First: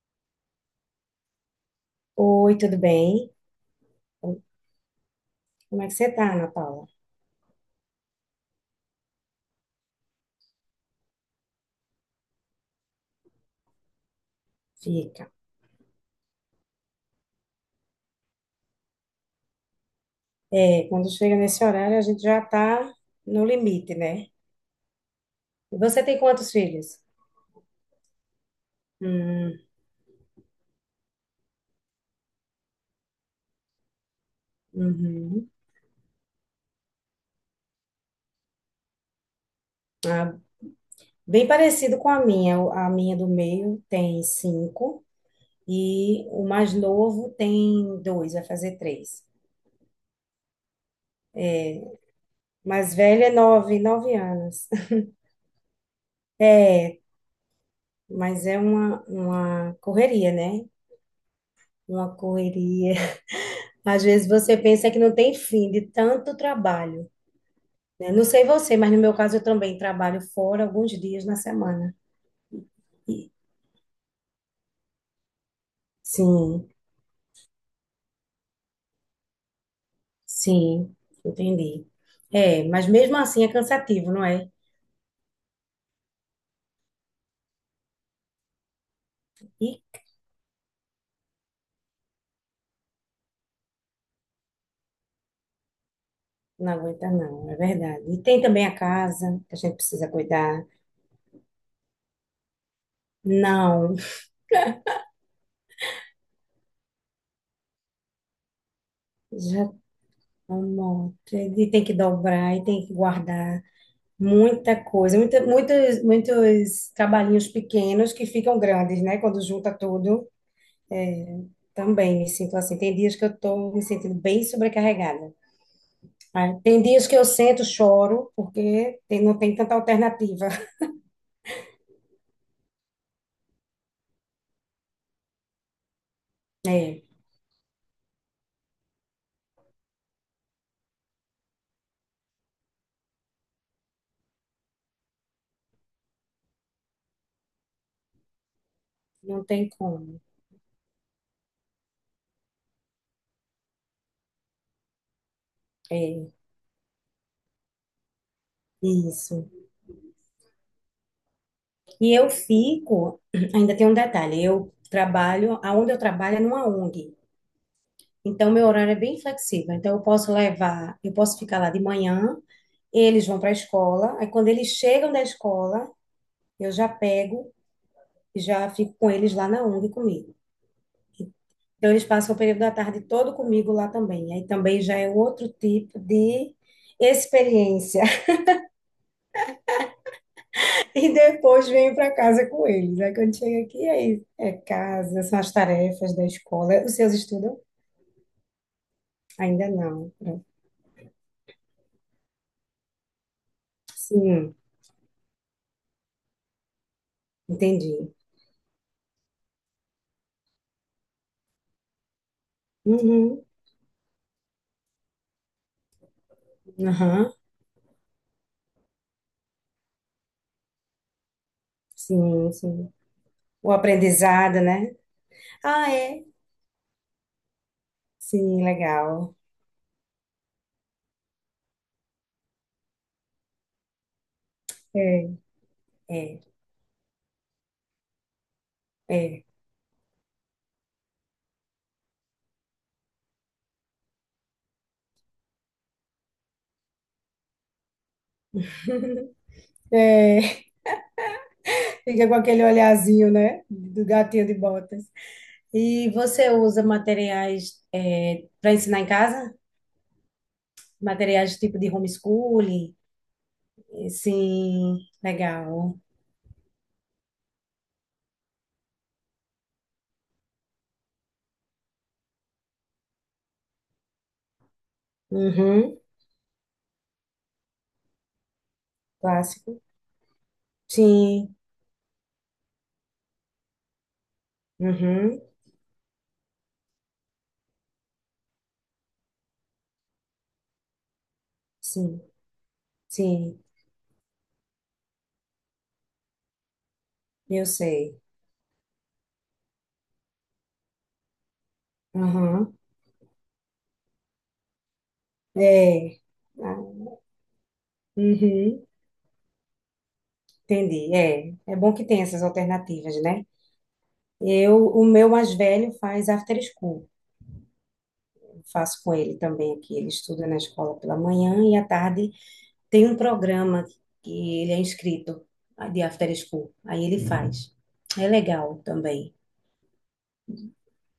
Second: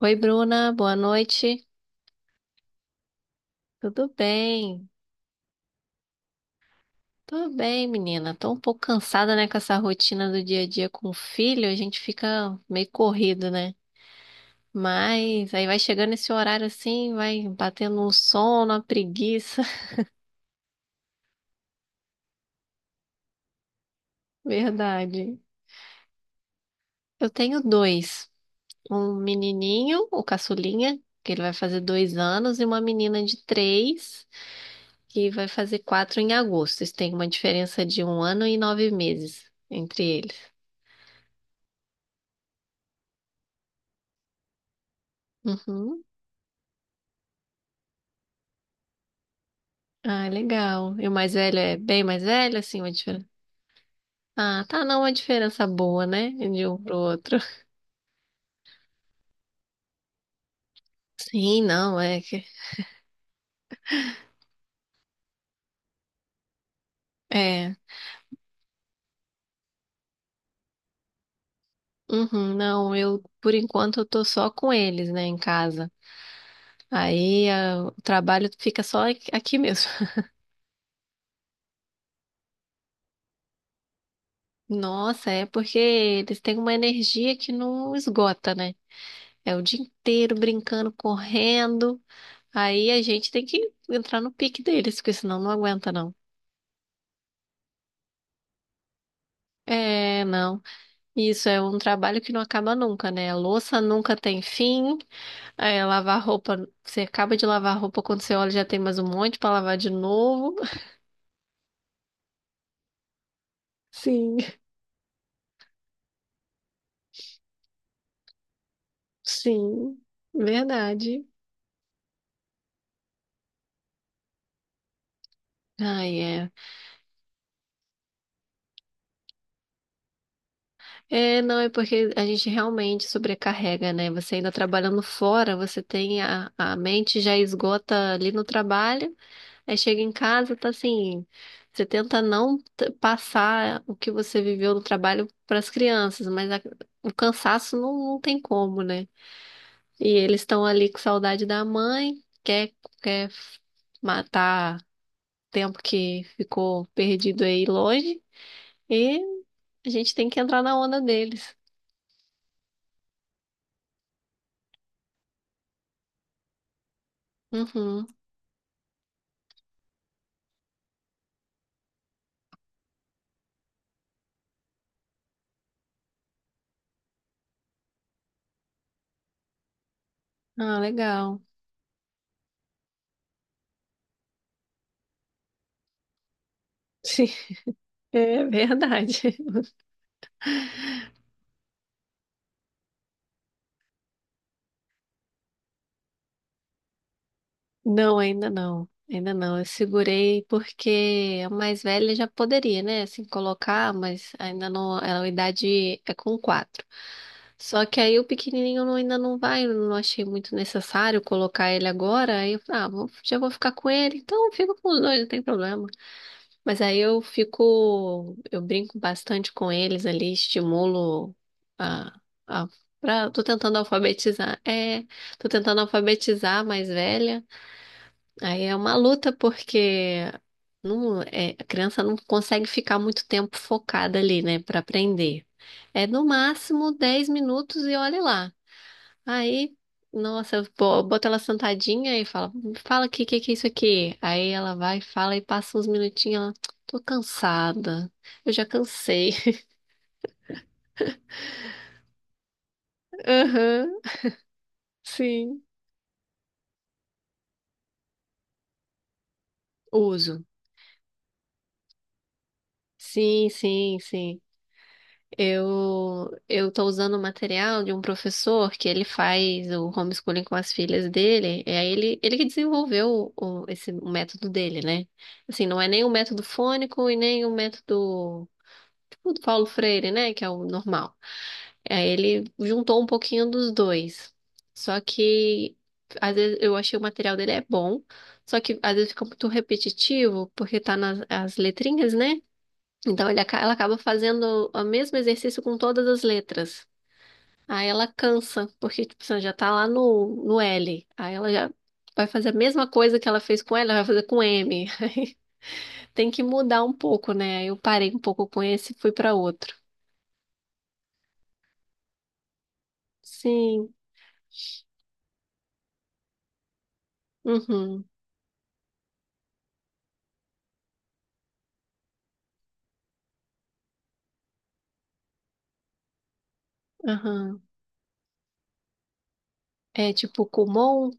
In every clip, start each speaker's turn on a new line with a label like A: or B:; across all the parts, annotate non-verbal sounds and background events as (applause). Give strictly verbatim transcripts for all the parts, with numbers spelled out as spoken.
A: Oi, Bruna, boa noite.
B: Oi, tudo bem?
A: Tudo bem?
B: Como é que você tá, Ana Paula?
A: Tudo bem, menina. Tô um pouco cansada, né, com essa rotina do dia a dia com o filho. A gente fica meio corrido, né?
B: Fica.
A: Mas aí vai chegando esse horário assim, vai batendo um sono, uma preguiça.
B: É, quando chega nesse horário, a gente já tá no limite, né?
A: (laughs) Verdade.
B: E você tem quantos filhos?
A: Eu tenho dois. Um
B: Hum,
A: menininho, o caçulinha, que ele vai fazer dois anos, e uma menina de três, que vai
B: uhum.
A: fazer quatro em agosto. Isso tem uma diferença de um ano e nove meses entre eles.
B: Ah, bem parecido com a minha. O- A minha do meio tem cinco
A: Uhum.
B: e o mais novo tem dois, vai fazer três.
A: Ah, legal. E o mais velho é bem mais velho, assim, uma
B: Mais velha
A: diferença.
B: é nove, nove
A: Ah,
B: anos.
A: tá, não,
B: (laughs)
A: uma diferença boa, né? De um pro
B: É,
A: outro. (laughs)
B: mas é uma, uma correria, né?
A: Sim, não,
B: Uma
A: é que.
B: correria. (laughs) Às vezes você pensa que não tem fim de tanto trabalho.
A: É.
B: Né? Não sei você, mas no meu caso eu também trabalho fora alguns dias na semana.
A: Uhum, não, eu,
B: E-
A: por enquanto, eu tô só com eles, né, em casa.
B: sim,
A: Aí ah, o trabalho fica só aqui aqui mesmo. (laughs)
B: sim, entendi. É, mas mesmo assim é cansativo, não é?
A: Nossa, é porque eles têm uma energia que não esgota, né? É o dia
B: E
A: inteiro brincando, correndo. Aí a gente tem que entrar no pique deles, porque senão não aguenta, não.
B: não aguenta não, é verdade. E tem também a casa que a gente precisa
A: É, não.
B: cuidar.
A: Isso é um trabalho que não acaba nunca, né? A louça
B: Não,
A: nunca tem fim. É, lavar roupa, você acaba de lavar a roupa quando você olha já tem mais um monte para
B: já
A: lavar de novo. (laughs)
B: amor, e tem que dobrar e tem que guardar
A: Sim,
B: muita coisa, muita, muitos, muitos trabalhinhos pequenos que ficam grandes, né? Quando junta
A: sim,
B: tudo.
A: verdade.
B: É, também me sinto assim. Tem dias que eu estou me sentindo bem sobrecarregada.
A: Ai, é.
B: Ah, tem dias que eu sento, choro, porque tem- não tem tanta alternativa. (laughs)
A: É, não, é porque a gente realmente sobrecarrega, né? Você ainda trabalhando fora, você tem a, a
B: É,
A: mente já esgota ali no trabalho. Aí chega em casa, tá assim, você tenta não t- passar o que você viveu no trabalho para as crianças, mas a- o cansaço não, não tem como, né?
B: não tem
A: E
B: como.
A: eles estão ali com saudade da mãe, quer, quer matar tempo que
B: É,
A: ficou perdido aí longe, e
B: isso.
A: a gente tem que entrar na onda deles.
B: E eu fico, (clears throat) ainda tem um detalhe, eu trabalho, aonde eu trabalho é numa O N G.
A: Uhum.
B: Então, meu horário é bem flexível. Então, eu posso levar, eu posso ficar lá de manhã, eles vão para a escola, aí quando eles chegam da escola, eu já pego e já fico com eles lá na O N G comigo.
A: Ah, legal.
B: Então, eles passam o período da tarde todo comigo lá também. Aí também já é outro tipo de
A: (laughs) Sim,
B: experiência. (laughs)
A: é verdade.
B: E depois venho para casa com eles. Aí quando chega aqui, aí é casa, são as tarefas da escola. Os seus estudam?
A: Não, ainda não. Ainda não. Eu
B: Ainda não.
A: segurei
B: Pronto.
A: porque a mais velha já poderia, né? Assim, colocar, mas
B: Sim,
A: ainda não. Ela, a idade é com quatro. Só que
B: entendi.
A: aí o pequenininho não- ainda não vai, eu não achei muito necessário colocar ele agora. Aí eu falei, ah, vou- já
B: Uhum,
A: vou ficar com ele, então fica com os dois, não tem problema. Mas aí eu
B: aham,
A: fico, eu brinco bastante com eles ali, estimulo a,
B: sim,
A: a
B: sim.
A: pra, tô
B: O
A: tentando alfabetizar.
B: aprendizado, né?
A: É, tô tentando
B: Ah, é?
A: alfabetizar a mais velha. Aí
B: Sim,
A: é uma luta
B: legal.
A: porque não, é, a criança não consegue ficar muito tempo focada ali, né, para
B: É,
A: aprender. É no
B: é,
A: máximo dez minutos e olha lá.
B: é.
A: Aí, nossa, eu bo- boto ela sentadinha e fala, fala aqui, o que que é isso aqui? Aí ela vai, fala e passa uns minutinhos, ela, tô cansada, eu já cansei.
B: É, (laughs) fica com aquele
A: (laughs)
B: olhazinho, né?
A: Aham,
B: Do gatinho de botas.
A: sim.
B: E você usa materiais para ensinar em casa?
A: Uso.
B: Materiais tipo de homeschooling?
A: Sim, sim, sim.
B: Sim, legal.
A: Eu eu tô usando o material de um professor que ele faz o homeschooling com as filhas dele. É ele ele que desenvolveu o, esse o método dele, né? Assim, não é
B: Uhum,
A: nem o método fônico e nem o método tipo do Paulo
B: clássico.
A: Freire, né? Que é o normal.
B: Sim,
A: É, ele juntou um pouquinho dos dois. Só
B: uhum,
A: que às vezes eu achei o material dele é bom, só que às vezes fica muito repetitivo porque tá nas as letrinhas,
B: sim,
A: né? Então ele aca-
B: sim,
A: ela acaba fazendo o mesmo exercício com todas as letras.
B: eu
A: Aí ela
B: sei.
A: cansa, porque tipo, você já tá lá no, no L. Aí ela já vai fazer a
B: Uhum,
A: mesma coisa que ela fez com L, ela vai fazer com M. (laughs) Aí
B: é.
A: tem que
B: Ah,
A: mudar um pouco, né? Aí Eu parei um pouco com
B: uhum,
A: esse e fui para outro.
B: entendi. É, é bom que tem essas alternativas, né?
A: Sim.
B: Eu, o meu mais velho faz after school.
A: Uhum.
B: Eu faço com ele também aqui. Ele estuda na escola pela manhã e à tarde. Tem um programa que ele é inscrito, de After School. Aí ele uhum,
A: Aham.
B: faz. É legal também.
A: É tipo Kumon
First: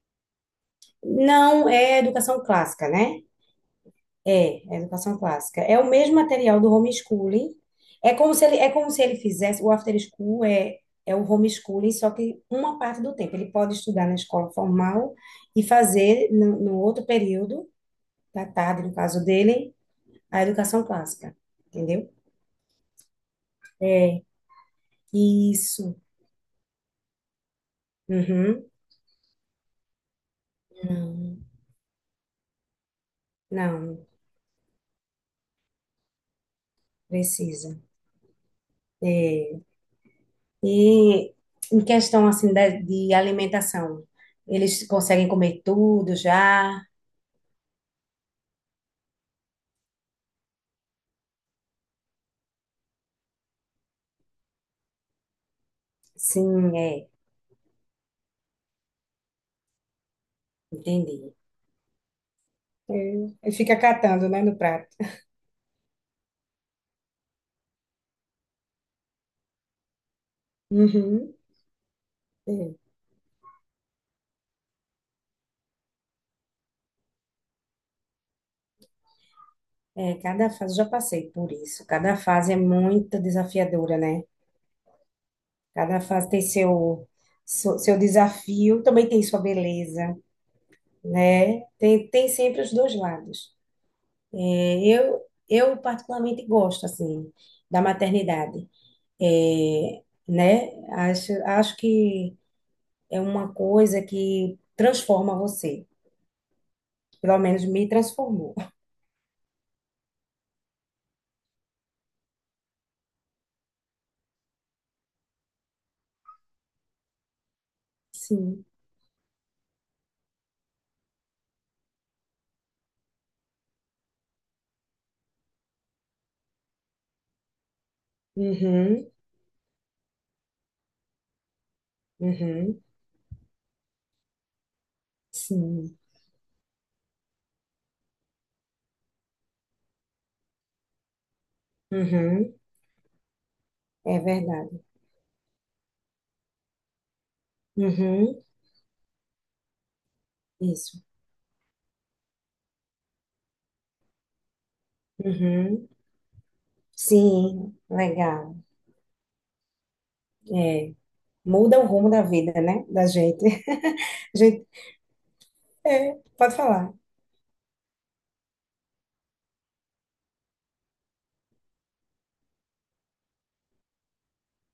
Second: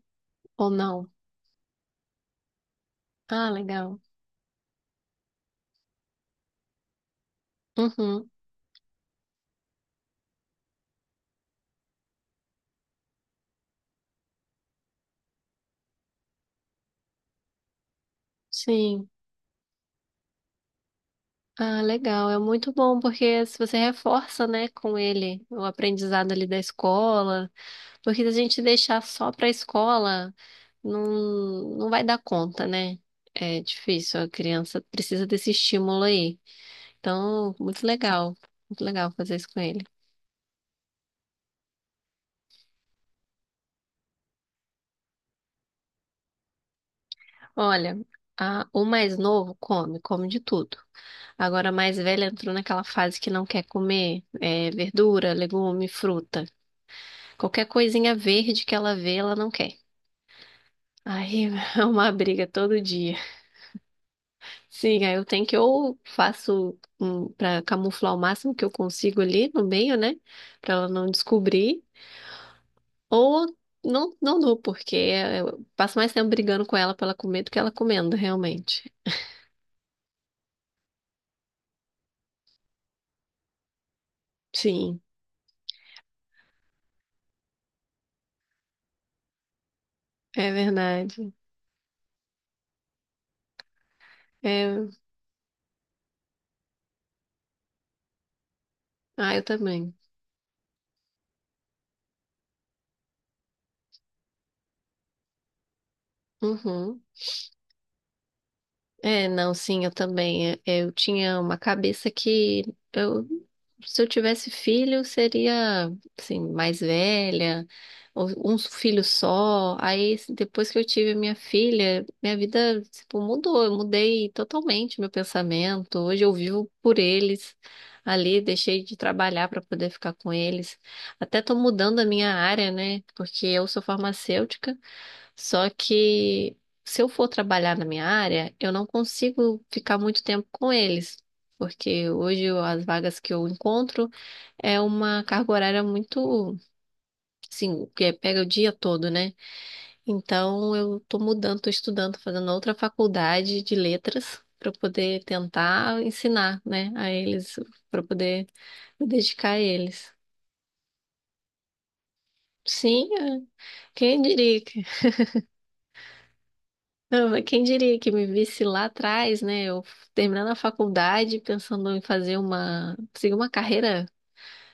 A: ou não?
B: Não é educação clássica, né?
A: Ah, legal.
B: É, é educação clássica. É o mesmo material do homeschooling. É
A: Uhum.
B: como se ele, é como se ele fizesse. O After School é, é o homeschooling, só que uma parte do tempo. Ele pode estudar na escola formal e fazer no, no outro período, da tarde, no
A: Sim.
B: caso dele, a educação clássica.
A: Ah,
B: Entendeu?
A: legal. É muito bom porque se você
B: É.
A: reforça, né, com ele o
B: Isso.
A: aprendizado ali da escola, porque se a gente
B: Uhum.
A: deixar só para a escola, não,
B: Não.
A: não vai dar conta, né? É
B: Não.
A: difícil, a criança precisa desse estímulo aí. Então,
B: Precisa.
A: muito legal. Muito legal fazer isso
B: É.
A: com ele.
B: E em questão assim de, de alimentação, eles conseguem comer tudo já?
A: Olha, a- o mais novo come, come de tudo. Agora, a mais velha entrou naquela fase que não quer comer, é, verdura, legume, fruta.
B: Sim, é.
A: Qualquer coisinha verde que ela vê, ela não quer.
B: Entendi.
A: Aí (laughs) é uma briga todo
B: E
A: dia.
B: e fica catando, né, no prato.
A: Sim, aí eu tenho que ou faço um, para camuflar o máximo que eu consigo ali no meio, né? Pra ela não
B: Uhum.
A: descobrir,
B: É,
A: ou não, não dou, porque é, eu passo mais tempo brigando com ela pra ela comer do que ela comendo, realmente.
B: é, cada fase, já passei por isso. Cada fase é muito desafiadora, né?
A: Sim,
B: Cada fase tem seu, seu, seu desafio, também tem sua beleza,
A: é verdade.
B: né? Tem, tem sempre os dois lados. É,
A: É,
B: eu, eu particularmente gosto, assim, da maternidade.
A: ah, eu também.
B: É, né? Acho, acho que é uma coisa que transforma você.
A: Uhum.
B: Pelo menos me transformou. (laughs)
A: É, não, sim, eu também. É, Eu tinha uma cabeça que eu, se eu tivesse filho, seria assim, mais velha, ou um
B: Sim.
A: filho só. Aí, assim, depois que eu tive minha filha, minha vida, tipo, mudou. Eu mudei totalmente meu pensamento. Hoje eu vivo por eles ali, deixei de
B: Uhum,
A: trabalhar para poder ficar com eles. Até tô mudando a minha área,
B: uhum,
A: né? Porque eu sou farmacêutica. Só
B: sim.
A: que se eu for trabalhar na minha área, eu não consigo ficar muito tempo com eles, porque hoje
B: Uhum,
A: eu- as vagas que eu encontro
B: é
A: é
B: verdade.
A: uma carga horária muito, assim, que é, pega
B: Uhum,
A: o dia todo, né? Então
B: isso.
A: eu tô mudando, tô estudando, fazendo outra faculdade de letras para poder
B: Uhum,
A: tentar ensinar, né, a eles,
B: sim,
A: para poder
B: legal.
A: me dedicar a eles.
B: É, muda o rumo da vida, né? Da
A: Sim, é.
B: gente.
A: quem
B: (laughs) A
A: diria?
B: gente, é, pode falar.
A: Não, mas quem diria que me visse lá atrás, né? Eu terminando a faculdade, pensando em fazer uma, seguir uma carreira,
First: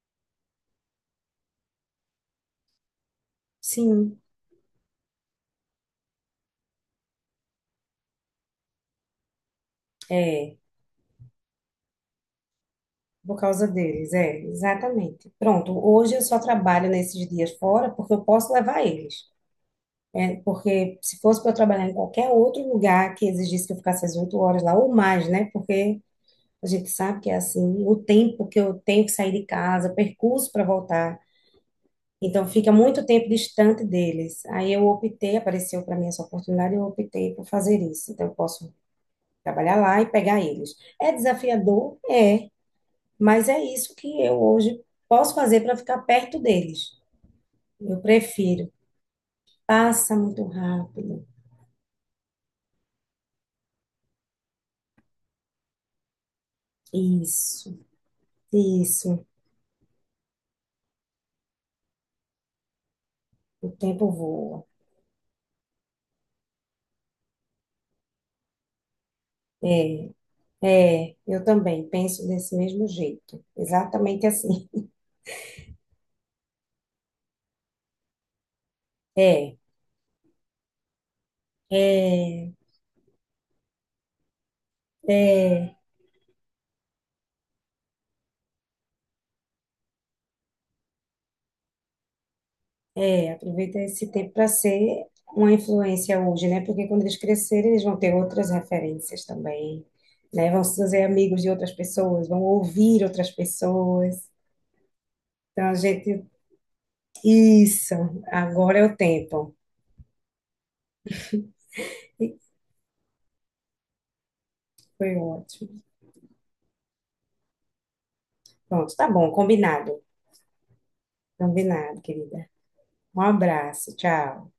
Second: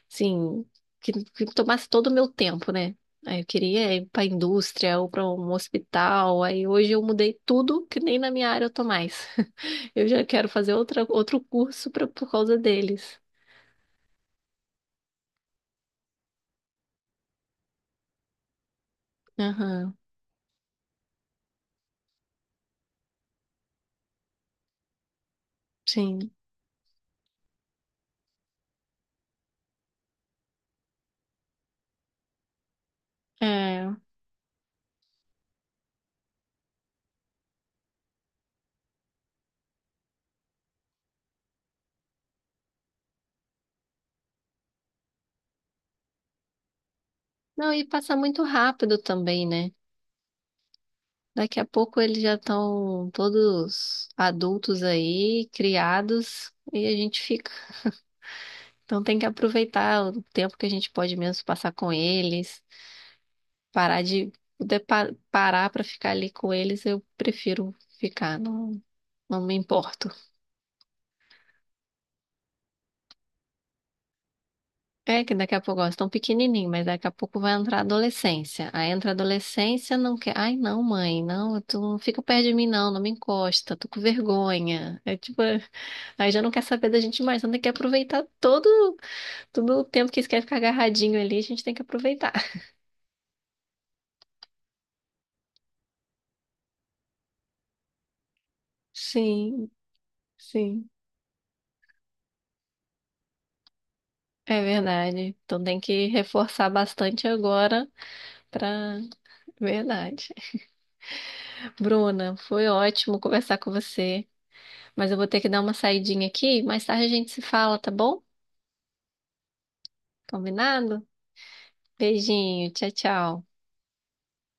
A: assim, que, que tomasse todo o meu tempo, né? Aí eu queria ir
B: Sim,
A: para a indústria ou para um hospital. Aí hoje eu mudei tudo, que nem na minha área eu tô mais. (laughs) Eu já quero
B: é.
A: fazer outra, outro curso pra, por causa deles.
B: Por causa deles, é, exatamente. Pronto, hoje eu só trabalho nesses dias fora porque eu posso levar eles.
A: Aham,
B: É, porque se fosse para eu trabalhar em qualquer outro lugar que exigisse que eu ficasse as oito horas lá ou mais, né? Porque
A: sim.
B: a gente sabe que é assim, o tempo que eu tenho que sair de casa, o percurso para voltar, então fica muito tempo distante
A: É.
B: deles. Aí eu optei, apareceu para mim essa oportunidade, eu optei por fazer isso. Então eu posso trabalhar lá e pegar eles. É desafiador? É, mas é isso que eu hoje posso fazer para ficar perto deles.
A: Não, e
B: Eu
A: passa muito
B: prefiro.
A: rápido também, né?
B: Passa muito rápido.
A: Daqui a pouco eles já estão todos adultos aí, criados, e a gente fica.
B: Isso,
A: Então tem que
B: isso.
A: aproveitar o tempo que a gente pode mesmo passar com eles,
B: O
A: parar
B: tempo
A: de,
B: voa.
A: de pa- parar para ficar ali com eles, eu prefiro ficar, não, não me importo.
B: É, é, eu também penso desse mesmo jeito. Exatamente assim.
A: É que daqui a pouco, ó, estão pequenininho, mas daqui a pouco vai entrar a adolescência. Aí entra a
B: É,
A: adolescência, não quer. Ai, não, mãe, não, tu não fica perto
B: é,
A: de mim, não, não me encosta, tô com vergonha. É tipo,
B: é,
A: (laughs) aí já não quer saber da gente mais, então tem que aproveitar todo, todo o tempo que eles querem ficar agarradinho ali, a gente tem que aproveitar. (laughs)
B: é. Aproveita esse tempo para ser uma influência hoje, né? Porque quando eles crescerem, eles vão ter outras referências
A: Sim,
B: também, né? Vão se
A: sim,
B: fazer amigos de outras pessoas, vão ouvir outras pessoas.
A: é verdade. Então
B: Então, a
A: tem que
B: gente.
A: reforçar bastante agora
B: Isso, agora é o
A: pra.
B: tempo.
A: Verdade. Bruna,
B: E
A: foi ótimo conversar com você. Mas
B: foi
A: eu vou ter que dar uma
B: ótimo.
A: saidinha aqui. Mais tarde a gente se fala, tá bom?
B: Pronto, tá bom, combinado.
A: Combinado?
B: Combinado, querida.
A: Beijinho, tchau,
B: Um
A: tchau.
B: abraço, tchau.